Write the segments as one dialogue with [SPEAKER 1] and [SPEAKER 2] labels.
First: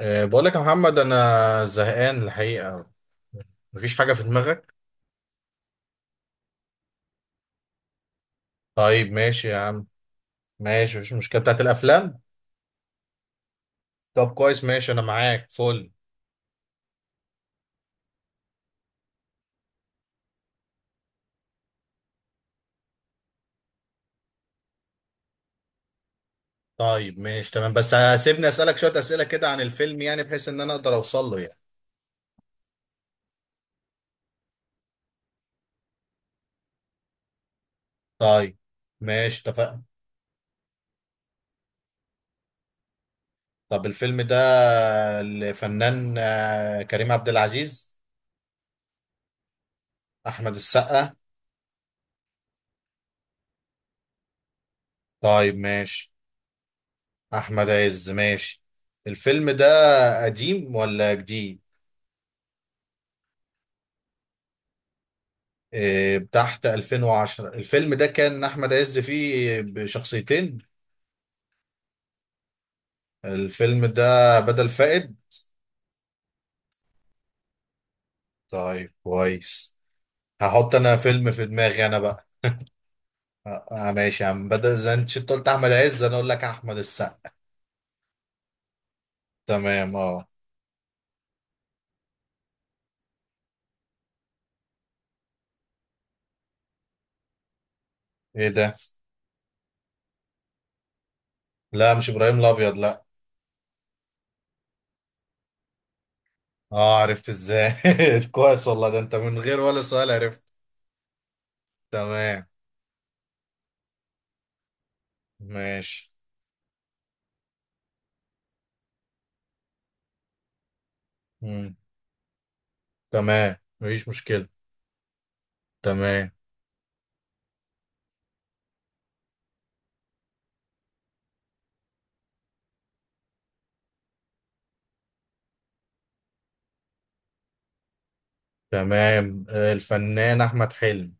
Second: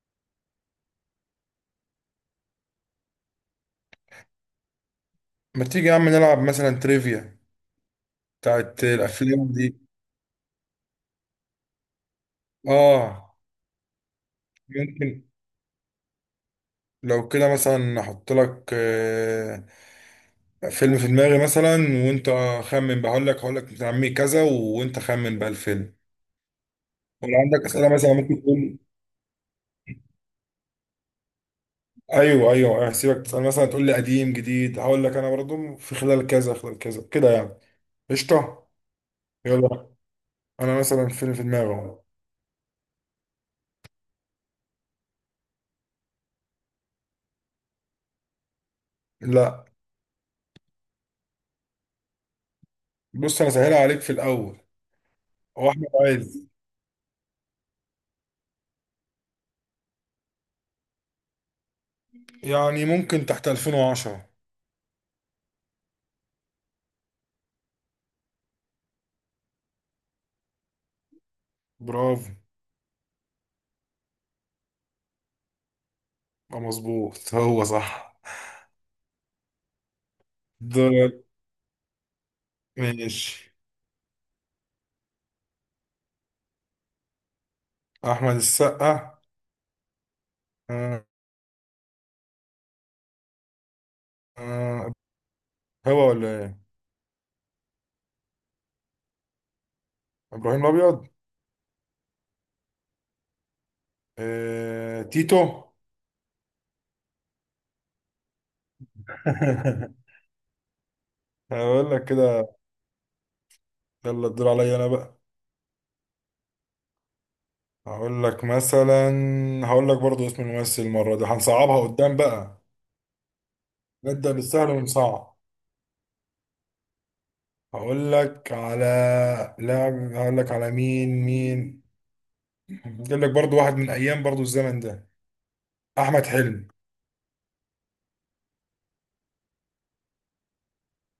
[SPEAKER 1] بقول لك يا محمد انا زهقان الحقيقه. مفيش حاجه في دماغك؟
[SPEAKER 2] ما تيجي يا عم نلعب مثلا تريفيا بتاعت
[SPEAKER 1] طيب
[SPEAKER 2] الافلام
[SPEAKER 1] ماشي يا
[SPEAKER 2] دي.
[SPEAKER 1] عم. ماشي، مفيش مشكله بتاعت الافلام.
[SPEAKER 2] اه،
[SPEAKER 1] طب كويس ماشي، انا
[SPEAKER 2] ممكن
[SPEAKER 1] معاك فل.
[SPEAKER 2] لو كده مثلا احط لك فيلم في دماغي مثلا، وانت خمن بقى. هقول لك بتاع عمي كذا وانت خمن بقى الفيلم،
[SPEAKER 1] طيب
[SPEAKER 2] ولو
[SPEAKER 1] ماشي
[SPEAKER 2] عندك
[SPEAKER 1] تمام، بس
[SPEAKER 2] اسئله مثلا ممكن
[SPEAKER 1] سيبني اسالك
[SPEAKER 2] تقول.
[SPEAKER 1] شويه اسئله كده عن الفيلم، يعني بحيث ان انا اقدر اوصل له يعني.
[SPEAKER 2] ايوه، هسيبك تسال مثلا تقول لي قديم جديد، هقول لك انا برضو في خلال كذا خلال كذا كده يعني.
[SPEAKER 1] طيب
[SPEAKER 2] قشطه.
[SPEAKER 1] ماشي اتفقنا.
[SPEAKER 2] يلا انا مثلا فيلم في دماغي اهو.
[SPEAKER 1] طب الفيلم ده الفنان كريم عبد العزيز؟
[SPEAKER 2] لا،
[SPEAKER 1] احمد السقا؟
[SPEAKER 2] بص انا سهلها عليك في الاول،
[SPEAKER 1] طيب
[SPEAKER 2] هو احمد
[SPEAKER 1] ماشي.
[SPEAKER 2] عز.
[SPEAKER 1] احمد عز ماشي. الفيلم ده قديم ولا جديد؟
[SPEAKER 2] يعني ممكن تحت 2010.
[SPEAKER 1] تحت 2010 الفيلم ده كان احمد عز فيه بشخصيتين.
[SPEAKER 2] برافو.
[SPEAKER 1] الفيلم ده بدل فائد.
[SPEAKER 2] مظبوط هو صح.
[SPEAKER 1] طيب كويس. هحط انا
[SPEAKER 2] دورك،
[SPEAKER 1] فيلم في دماغي انا بقى.
[SPEAKER 2] ماشي.
[SPEAKER 1] ماشي يا عم، بدل زي انت شفت قلت احمد عز انا اقول لك احمد السقا.
[SPEAKER 2] احمد السقا.
[SPEAKER 1] تمام اه.
[SPEAKER 2] آه، آه، هو ولا ايه؟
[SPEAKER 1] ايه ده؟
[SPEAKER 2] ابراهيم الابيض.
[SPEAKER 1] لا مش ابراهيم الابيض لا.
[SPEAKER 2] آه، تيتو.
[SPEAKER 1] اه، عرفت ازاي؟ كويس والله، ده انت من غير ولا سؤال عرفت.
[SPEAKER 2] هقول لك
[SPEAKER 1] تمام.
[SPEAKER 2] كده. يلا الدور عليا انا بقى.
[SPEAKER 1] ماشي.
[SPEAKER 2] هقول لك مثلا، هقول لك برضو اسم الممثل، المره دي
[SPEAKER 1] مم.
[SPEAKER 2] هنصعبها قدام بقى.
[SPEAKER 1] تمام مفيش
[SPEAKER 2] نبدا
[SPEAKER 1] مشكلة.
[SPEAKER 2] بالسهل ونصعب.
[SPEAKER 1] تمام.
[SPEAKER 2] هقول لك على لاعب، هقول لك على مين. اجيب لك برضو واحد من ايام برضو الزمن ده، احمد حلمي.
[SPEAKER 1] تمام الفنان احمد حلمي.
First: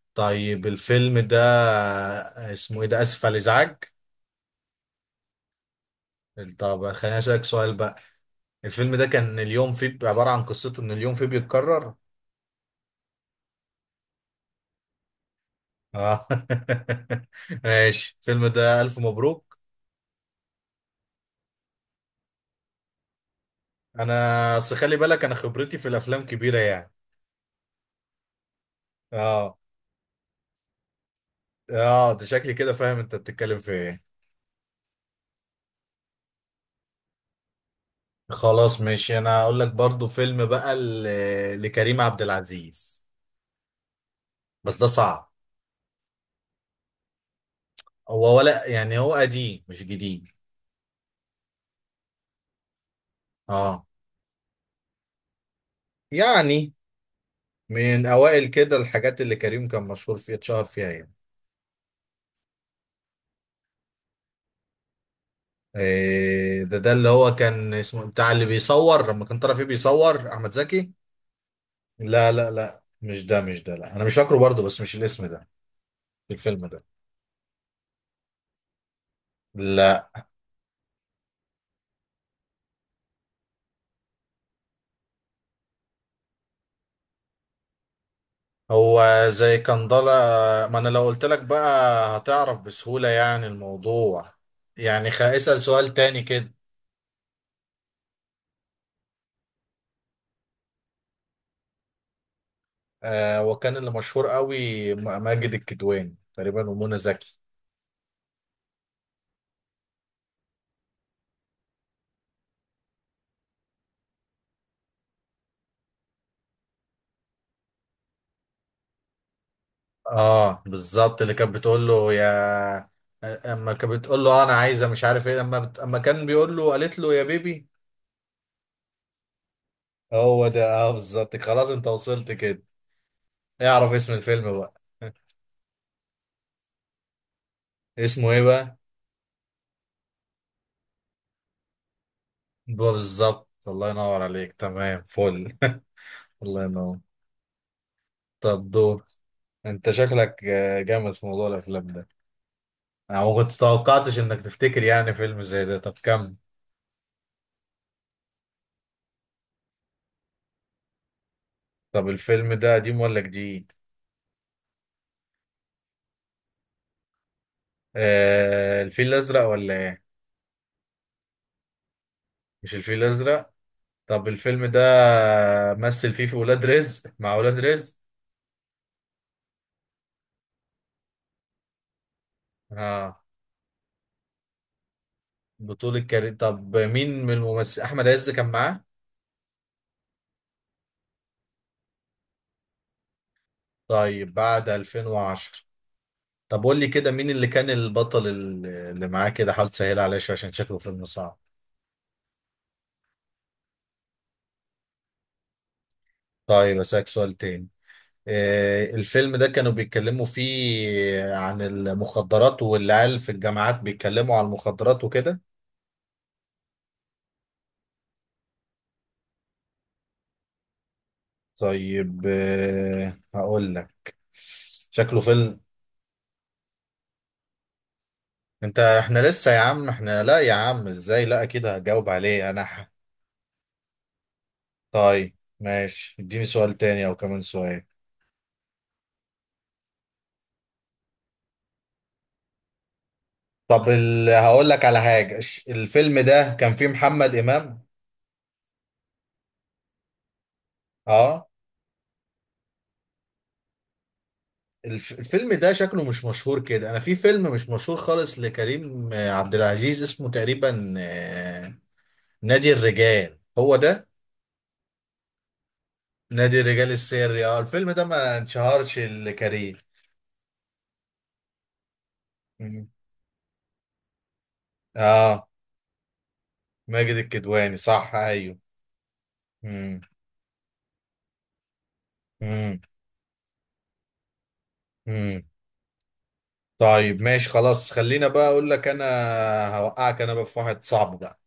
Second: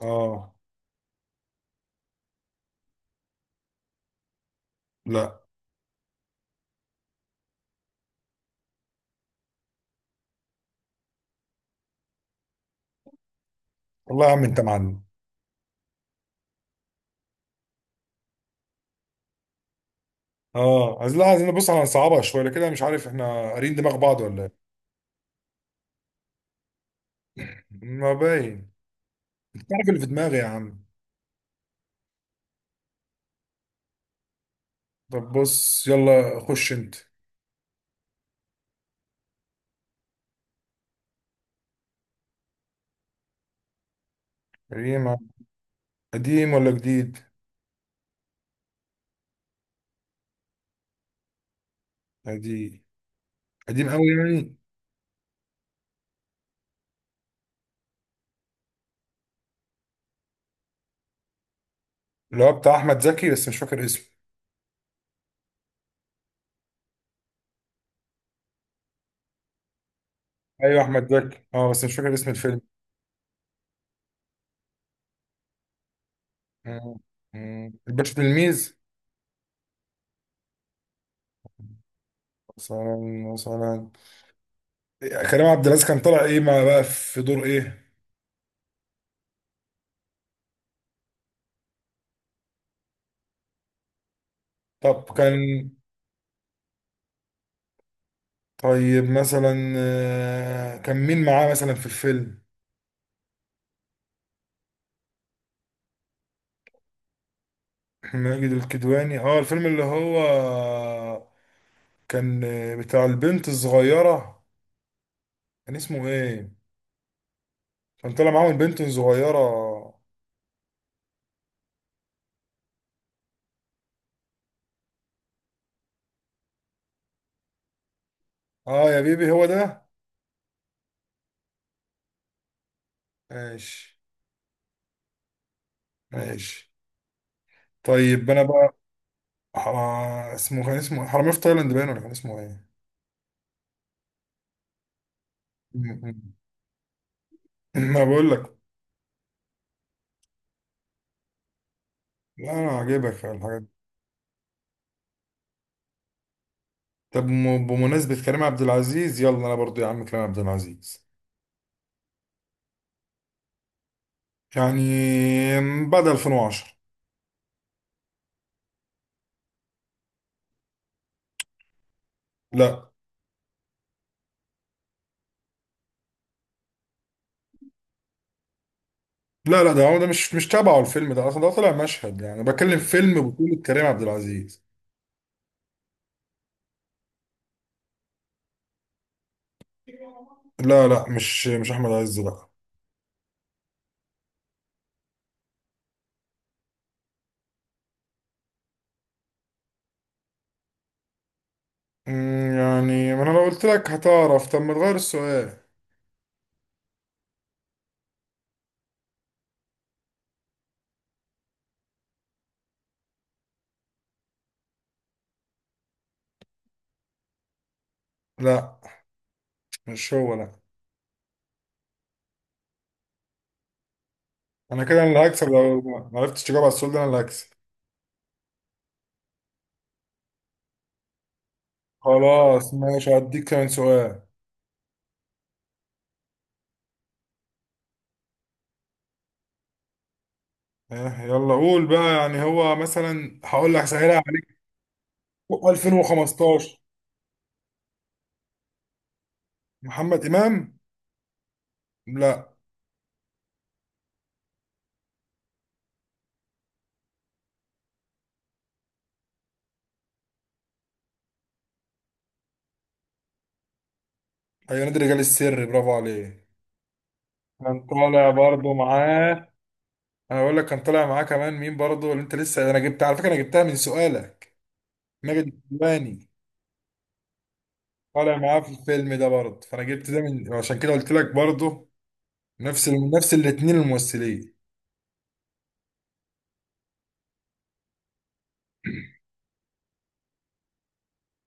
[SPEAKER 2] اه.
[SPEAKER 1] طيب الفيلم ده اسمه ايه؟ ده اسف على الازعاج؟
[SPEAKER 2] لا
[SPEAKER 1] طب خليني اسالك سؤال بقى. الفيلم ده كان اليوم فيه عباره عن قصته ان اليوم فيه بيتكرر.
[SPEAKER 2] والله يا عم انت معلم.
[SPEAKER 1] اه ماشي الفيلم ده الف مبروك.
[SPEAKER 2] اه، عايز، لا عايزين نبص على صعبة شويه لكده. مش عارف احنا قارين دماغ بعض ولا
[SPEAKER 1] انا
[SPEAKER 2] ايه.
[SPEAKER 1] اصل خلي بالك انا خبرتي في الافلام كبيره يعني.
[SPEAKER 2] ما باين.
[SPEAKER 1] اه.
[SPEAKER 2] انت عارف اللي في دماغي يا عم.
[SPEAKER 1] اه، ده شكلي كده فاهم انت بتتكلم في ايه.
[SPEAKER 2] طب بص يلا خش انت.
[SPEAKER 1] خلاص ماشي، انا هقول لك برضو فيلم بقى لكريم عبد العزيز، بس ده
[SPEAKER 2] قديم.
[SPEAKER 1] صعب.
[SPEAKER 2] قديم ولا جديد؟
[SPEAKER 1] هو ولا يعني هو قديم مش جديد.
[SPEAKER 2] قديم.
[SPEAKER 1] اه.
[SPEAKER 2] قديم قوي يعني.
[SPEAKER 1] يعني من اوائل كده الحاجات اللي كريم كان مشهور فيها، اتشهر فيها يعني.
[SPEAKER 2] اللي هو بتاع احمد زكي بس مش فاكر اسمه.
[SPEAKER 1] إيه ده؟ ده اللي هو كان اسمه بتاع اللي بيصور لما كان طالع فيه بيصور احمد
[SPEAKER 2] ايوه
[SPEAKER 1] زكي.
[SPEAKER 2] احمد زكي، اه بس مش فاكر اسم
[SPEAKER 1] لا لا
[SPEAKER 2] الفيلم.
[SPEAKER 1] لا مش ده، مش ده، لا انا مش فاكره برضه، بس مش الاسم ده. الفيلم ده
[SPEAKER 2] مم. مم. الباشا تلميذ
[SPEAKER 1] لا.
[SPEAKER 2] مثلا. مثلا كريم عبد العزيز كان طالع ايه؟ ما بقى في دور ايه؟
[SPEAKER 1] هو زي كان ضلا. ما انا لو قلت لك بقى هتعرف بسهولة يعني الموضوع.
[SPEAKER 2] طب
[SPEAKER 1] يعني
[SPEAKER 2] كان،
[SPEAKER 1] اسأل سؤال تاني كده.
[SPEAKER 2] طيب مثلا كان مين معاه مثلا في الفيلم؟
[SPEAKER 1] آه، وكان اللي مشهور قوي ماجد الكدواني تقريبا ومنى زكي.
[SPEAKER 2] ماجد الكدواني، اه الفيلم اللي هو كان بتاع البنت الصغيرة، كان اسمه ايه؟ كان طالع معاهم البنت الصغيرة.
[SPEAKER 1] اه بالظبط، اللي كانت بتقول له يا، اما كانت بتقول له انا عايزه مش عارف ايه، اما اما كان بيقول له قالت له يا بيبي.
[SPEAKER 2] اه يا بيبي، هو ده.
[SPEAKER 1] هو ده اه بالظبط، خلاص انت وصلت كده. اعرف
[SPEAKER 2] ماشي.
[SPEAKER 1] اسم الفيلم بقى.
[SPEAKER 2] ماشي.
[SPEAKER 1] اسمه
[SPEAKER 2] طيب
[SPEAKER 1] ايه
[SPEAKER 2] انا بقى،
[SPEAKER 1] بقى؟
[SPEAKER 2] اسمه، كان اسمه إيه؟ حرامية في تايلاند باين، ولا كان اسمه ايه؟
[SPEAKER 1] بقى بالظبط، الله ينور عليك، تمام فل. الله ينور.
[SPEAKER 2] ما بقول لك.
[SPEAKER 1] طب دور. انت شكلك جامد في موضوع الافلام ده.
[SPEAKER 2] لا انا
[SPEAKER 1] انا
[SPEAKER 2] عاجبك
[SPEAKER 1] ما كنت
[SPEAKER 2] الحاجات دي.
[SPEAKER 1] توقعتش انك تفتكر يعني فيلم زي ده. طب كم؟
[SPEAKER 2] طب بمناسبة كريم عبد العزيز، يلا انا برضو يا عم كريم عبد العزيز.
[SPEAKER 1] طب الفيلم ده قديم ولا جديد؟
[SPEAKER 2] يعني بعد 2010.
[SPEAKER 1] آه، الفيل الازرق ولا ايه؟ مش
[SPEAKER 2] لا
[SPEAKER 1] الفيل الازرق؟ طب الفيلم ده مثل فيه في ولاد رزق، مع ولاد رزق؟
[SPEAKER 2] لا لا ده هو ده مش تبعه، الفيلم ده اصلا ده طلع مشهد، يعني بكلم
[SPEAKER 1] اه.
[SPEAKER 2] فيلم بطولة كريم عبد العزيز.
[SPEAKER 1] بطولة كريم. طب مين من الممثل؟ احمد عز كان معاه؟
[SPEAKER 2] لا لا، مش احمد عز لا.
[SPEAKER 1] طيب بعد 2010. طب قول لي كده مين اللي كان البطل اللي معاه كده، حاول تسهل عليا شويه عشان شكله فيلم صعب.
[SPEAKER 2] يعني ما انا لو قلت لك هتعرف، طب ما تغير السؤال.
[SPEAKER 1] طيب اسالك سؤال تاني. آه، الفيلم ده كانوا بيتكلموا فيه عن المخدرات والعيال في الجامعات بيتكلموا عن المخدرات وكده؟
[SPEAKER 2] لا مش هو لا.
[SPEAKER 1] طيب آه، هقول لك.
[SPEAKER 2] انا كده انا
[SPEAKER 1] شكله
[SPEAKER 2] اللي هكسب،
[SPEAKER 1] فيلم.
[SPEAKER 2] لو ما عرفتش تجاوب على السؤال ده انا اللي هكسب.
[SPEAKER 1] انت، احنا لسه يا عم، احنا لا يا عم ازاي، لا اكيد هجاوب عليه انا
[SPEAKER 2] خلاص ماشي هديك كمان سؤال.
[SPEAKER 1] طيب ماشي، اديني سؤال تاني او كمان سؤال.
[SPEAKER 2] يلا قول بقى، يعني هو مثلا هقول لك
[SPEAKER 1] طب
[SPEAKER 2] سهلها عليك.
[SPEAKER 1] هقول لك على حاجة، الفيلم ده كان
[SPEAKER 2] 2015،
[SPEAKER 1] فيه محمد امام؟
[SPEAKER 2] محمد امام.
[SPEAKER 1] اه.
[SPEAKER 2] لا.
[SPEAKER 1] الفيلم ده شكله مش مشهور كده، انا في فيلم مش مشهور خالص لكريم عبد العزيز اسمه تقريبا نادي الرجال، هو ده.
[SPEAKER 2] ايوه، نادي الرجال السري، برافو عليه.
[SPEAKER 1] نادي الرجال السري، اه.
[SPEAKER 2] كان
[SPEAKER 1] الفيلم ده
[SPEAKER 2] طالع
[SPEAKER 1] ما
[SPEAKER 2] برضو
[SPEAKER 1] انشهرش
[SPEAKER 2] معاه.
[SPEAKER 1] لكريم.
[SPEAKER 2] انا بقول لك كان طالع معاه كمان مين برضو، اللي انت لسه انا
[SPEAKER 1] مم.
[SPEAKER 2] جبتها على فكره، انا جبتها من سؤالك. ماجد
[SPEAKER 1] اه.
[SPEAKER 2] الكدواني.
[SPEAKER 1] ماجد الكدواني صح،
[SPEAKER 2] طالع
[SPEAKER 1] ايوه.
[SPEAKER 2] معاه في الفيلم ده برضو، فانا
[SPEAKER 1] مم.
[SPEAKER 2] جبت ده من عشان كده قلت لك برضو.
[SPEAKER 1] مم.
[SPEAKER 2] نفس الاتنين الممثلين.
[SPEAKER 1] امم. طيب ماشي، خلاص خلينا بقى اقول لك انا. هوقعك انا بقى في واحد صعب بقى.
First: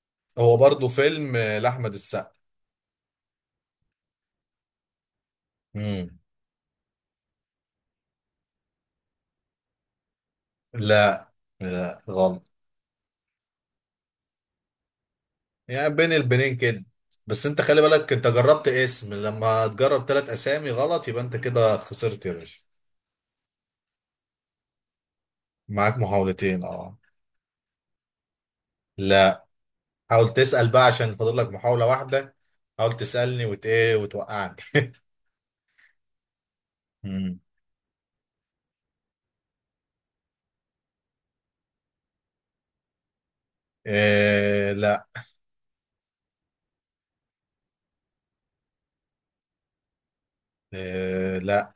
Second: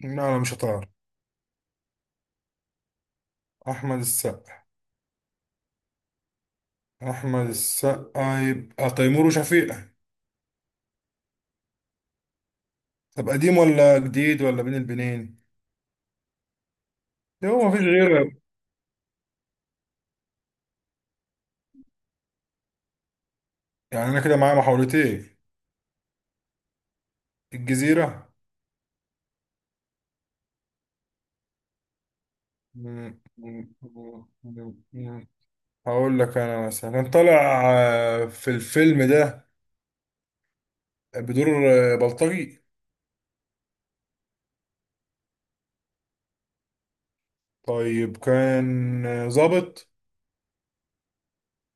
[SPEAKER 2] لا انا مش
[SPEAKER 1] هو برضو
[SPEAKER 2] هطار.
[SPEAKER 1] فيلم لاحمد السقا.
[SPEAKER 2] احمد السقا.
[SPEAKER 1] امم.
[SPEAKER 2] احمد السقا يبقى تيمور وشفيقة.
[SPEAKER 1] لا. لا غلط.
[SPEAKER 2] طب قديم ولا جديد، ولا بين البنين؟
[SPEAKER 1] يعني بين البنين كده. بس
[SPEAKER 2] ده
[SPEAKER 1] انت
[SPEAKER 2] هو
[SPEAKER 1] خلي
[SPEAKER 2] مفيش
[SPEAKER 1] بالك، انت
[SPEAKER 2] غيره،
[SPEAKER 1] جربت اسم، لما تجرب ثلاث اسامي غلط يبقى انت كده خسرت يا باشا.
[SPEAKER 2] يعني انا كده معايا محاولتين.
[SPEAKER 1] معاك محاولتين اه.
[SPEAKER 2] الجزيره.
[SPEAKER 1] لا. حاول تسأل بقى عشان فاضل لك محاولة واحدة. حاول
[SPEAKER 2] مم،
[SPEAKER 1] تسألني وت
[SPEAKER 2] مم،
[SPEAKER 1] ايه
[SPEAKER 2] مم،
[SPEAKER 1] وتوقعني.
[SPEAKER 2] مم، مم. هقول لك انا مثلا كان
[SPEAKER 1] امم.
[SPEAKER 2] طالع في الفيلم ده بدور بلطجي.
[SPEAKER 1] إيه لا.
[SPEAKER 2] طيب كان ظابط.
[SPEAKER 1] إيه لا.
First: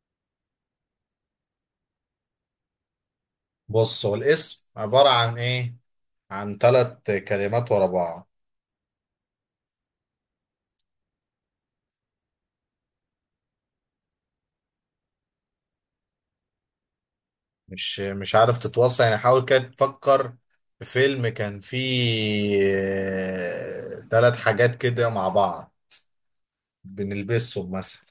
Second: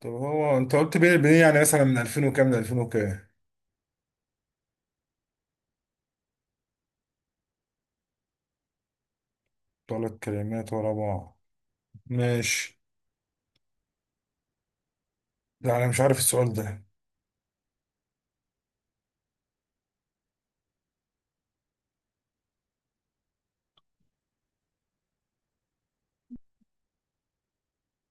[SPEAKER 2] طب هو انت قلت بيه بيه، يعني مثلا من 2000 وكام ل 2000 وكام؟
[SPEAKER 1] بص، هو الاسم عبارة عن ايه؟ عن ثلاث كلمات ورا بعض.
[SPEAKER 2] ثلاث كلمات ورا بعض، ماشي. لا انا مش عارف السؤال ده.
[SPEAKER 1] مش عارف تتوصل يعني؟ حاول كده تفكر في فيلم كان فيه ثلاث حاجات كده مع بعض، بنلبسهم مثلا.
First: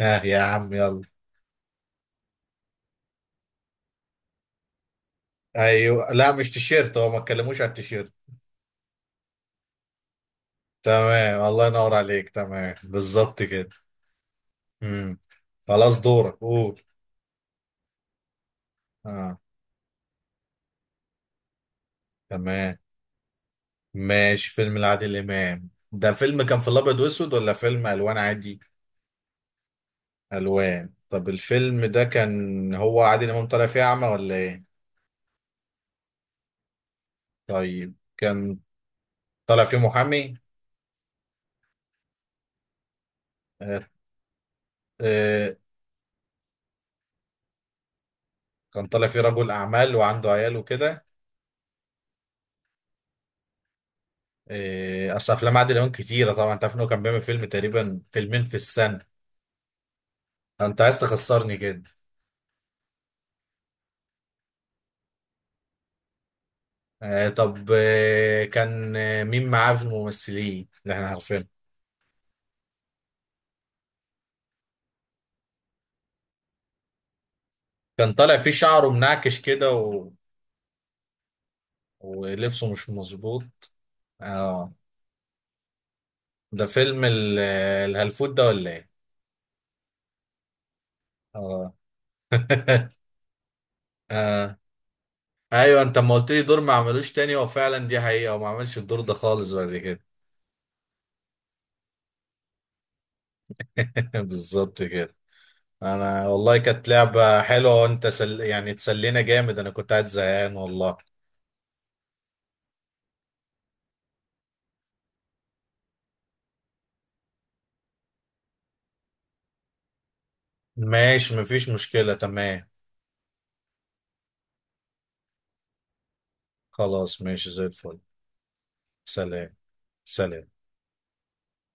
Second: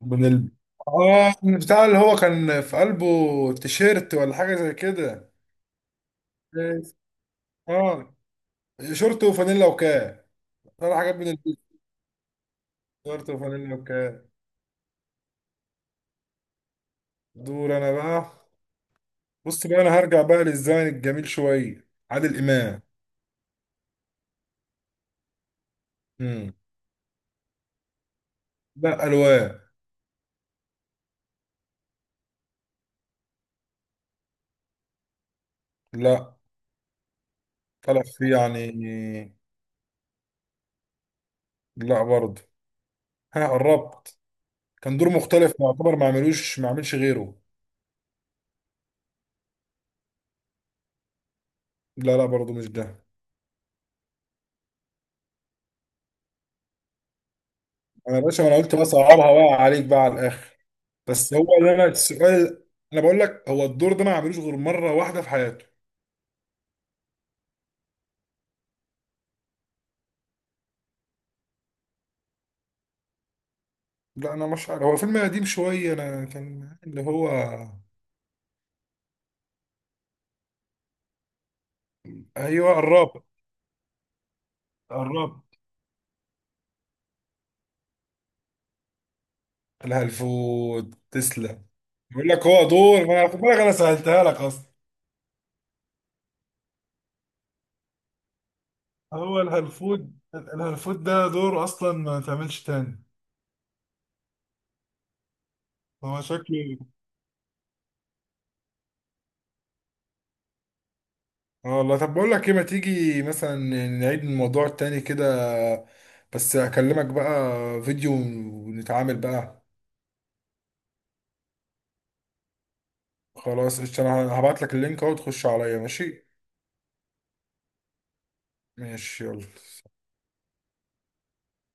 [SPEAKER 1] اه
[SPEAKER 2] من
[SPEAKER 1] يا
[SPEAKER 2] ال...
[SPEAKER 1] عم يلا.
[SPEAKER 2] اه من بتاع اللي هو كان في قلبه تيشيرت ولا حاجه زي كده.
[SPEAKER 1] ايوه لا، مش تيشيرت، هو ما اتكلموش على التيشيرت.
[SPEAKER 2] اه، شورت وفانيلا وكاب، طلع حاجات من
[SPEAKER 1] تمام
[SPEAKER 2] البيت.
[SPEAKER 1] الله ينور عليك، تمام
[SPEAKER 2] شورت
[SPEAKER 1] بالظبط كده.
[SPEAKER 2] وفانيلا وكاب.
[SPEAKER 1] امم. خلاص دورك قول.
[SPEAKER 2] دور انا بقى.
[SPEAKER 1] اه.
[SPEAKER 2] بص بقى انا هرجع بقى للزمن الجميل شويه، عادل
[SPEAKER 1] تمام
[SPEAKER 2] امام.
[SPEAKER 1] ماشي. فيلم لعادل إمام ده، فيلم
[SPEAKER 2] امم،
[SPEAKER 1] كان في الأبيض وأسود ولا فيلم ألوان عادي؟
[SPEAKER 2] لا الوان.
[SPEAKER 1] ألوان. طب الفيلم ده كان هو عادل إمام طالع فيه أعمى ولا إيه؟
[SPEAKER 2] لا،
[SPEAKER 1] طيب
[SPEAKER 2] طلع فيه
[SPEAKER 1] كان
[SPEAKER 2] يعني.
[SPEAKER 1] طالع فيه محامي؟
[SPEAKER 2] لا برضه، ها
[SPEAKER 1] آه.
[SPEAKER 2] قربت. كان دور
[SPEAKER 1] آه.
[SPEAKER 2] مختلف يعتبر، ما عملش غيره.
[SPEAKER 1] كان طالع فيه رجل أعمال وعنده عيال وكده.
[SPEAKER 2] لا لا برضه، مش ده.
[SPEAKER 1] آه. أصل أفلام عادل إمام كتيرة طبعا، أنت عارف إن هو كان بيعمل فيلم تقريبا
[SPEAKER 2] انا يا باشا،
[SPEAKER 1] فيلمين
[SPEAKER 2] ما
[SPEAKER 1] في
[SPEAKER 2] انا قلت بس
[SPEAKER 1] السنة.
[SPEAKER 2] اصعبها بقى عليك بقى على الاخر.
[SPEAKER 1] أنت عايز
[SPEAKER 2] بس هو
[SPEAKER 1] تخسرني
[SPEAKER 2] اللي
[SPEAKER 1] كده.
[SPEAKER 2] انا السؤال، انا بقول لك هو الدور ده ما عملوش غير مره واحده في حياته.
[SPEAKER 1] آه. طب آه، كان مين معاه في الممثلين اللي إحنا عارفينه؟
[SPEAKER 2] لا انا مش عارف، هو فيلم قديم شويه انا كان اللي هو.
[SPEAKER 1] كان طالع فيه شعره منعكش كده ولبسه
[SPEAKER 2] ايوه
[SPEAKER 1] مش
[SPEAKER 2] قربت.
[SPEAKER 1] مظبوط. اه.
[SPEAKER 2] قربت.
[SPEAKER 1] ده فيلم الهلفوت ده ولا ايه؟
[SPEAKER 2] لها الفود، تسلم.
[SPEAKER 1] اه
[SPEAKER 2] بيقول لك هو دور، ما انا خد بالك انا سهلتها لك
[SPEAKER 1] اه.
[SPEAKER 2] اصلا.
[SPEAKER 1] ايوه انت ما قلت لي دور ما عملوش تاني، هو فعلا دي حقيقة وما عملش الدور ده
[SPEAKER 2] هو
[SPEAKER 1] خالص بعد كده.
[SPEAKER 2] الهلفود، الهلفود ده دوره اصلا ما تعملش تاني.
[SPEAKER 1] بالظبط كده.
[SPEAKER 2] هو
[SPEAKER 1] انا والله
[SPEAKER 2] شكله،
[SPEAKER 1] كانت لعبة حلوة، وانت يعني تسلينا جامد، انا كنت قاعد زهقان والله.
[SPEAKER 2] اه والله. طب بقول لك ايه، ما تيجي مثلا نعيد الموضوع التاني كده، بس اكلمك بقى فيديو ونتعامل بقى.
[SPEAKER 1] ماشي مفيش مشكلة تمام.
[SPEAKER 2] خلاص قشطة، انا هبعت لك اللينك اهو تخش عليا، ماشي؟
[SPEAKER 1] خلاص ماشي زي الفل.
[SPEAKER 2] ماشي يلا.
[SPEAKER 1] سلام. سلام.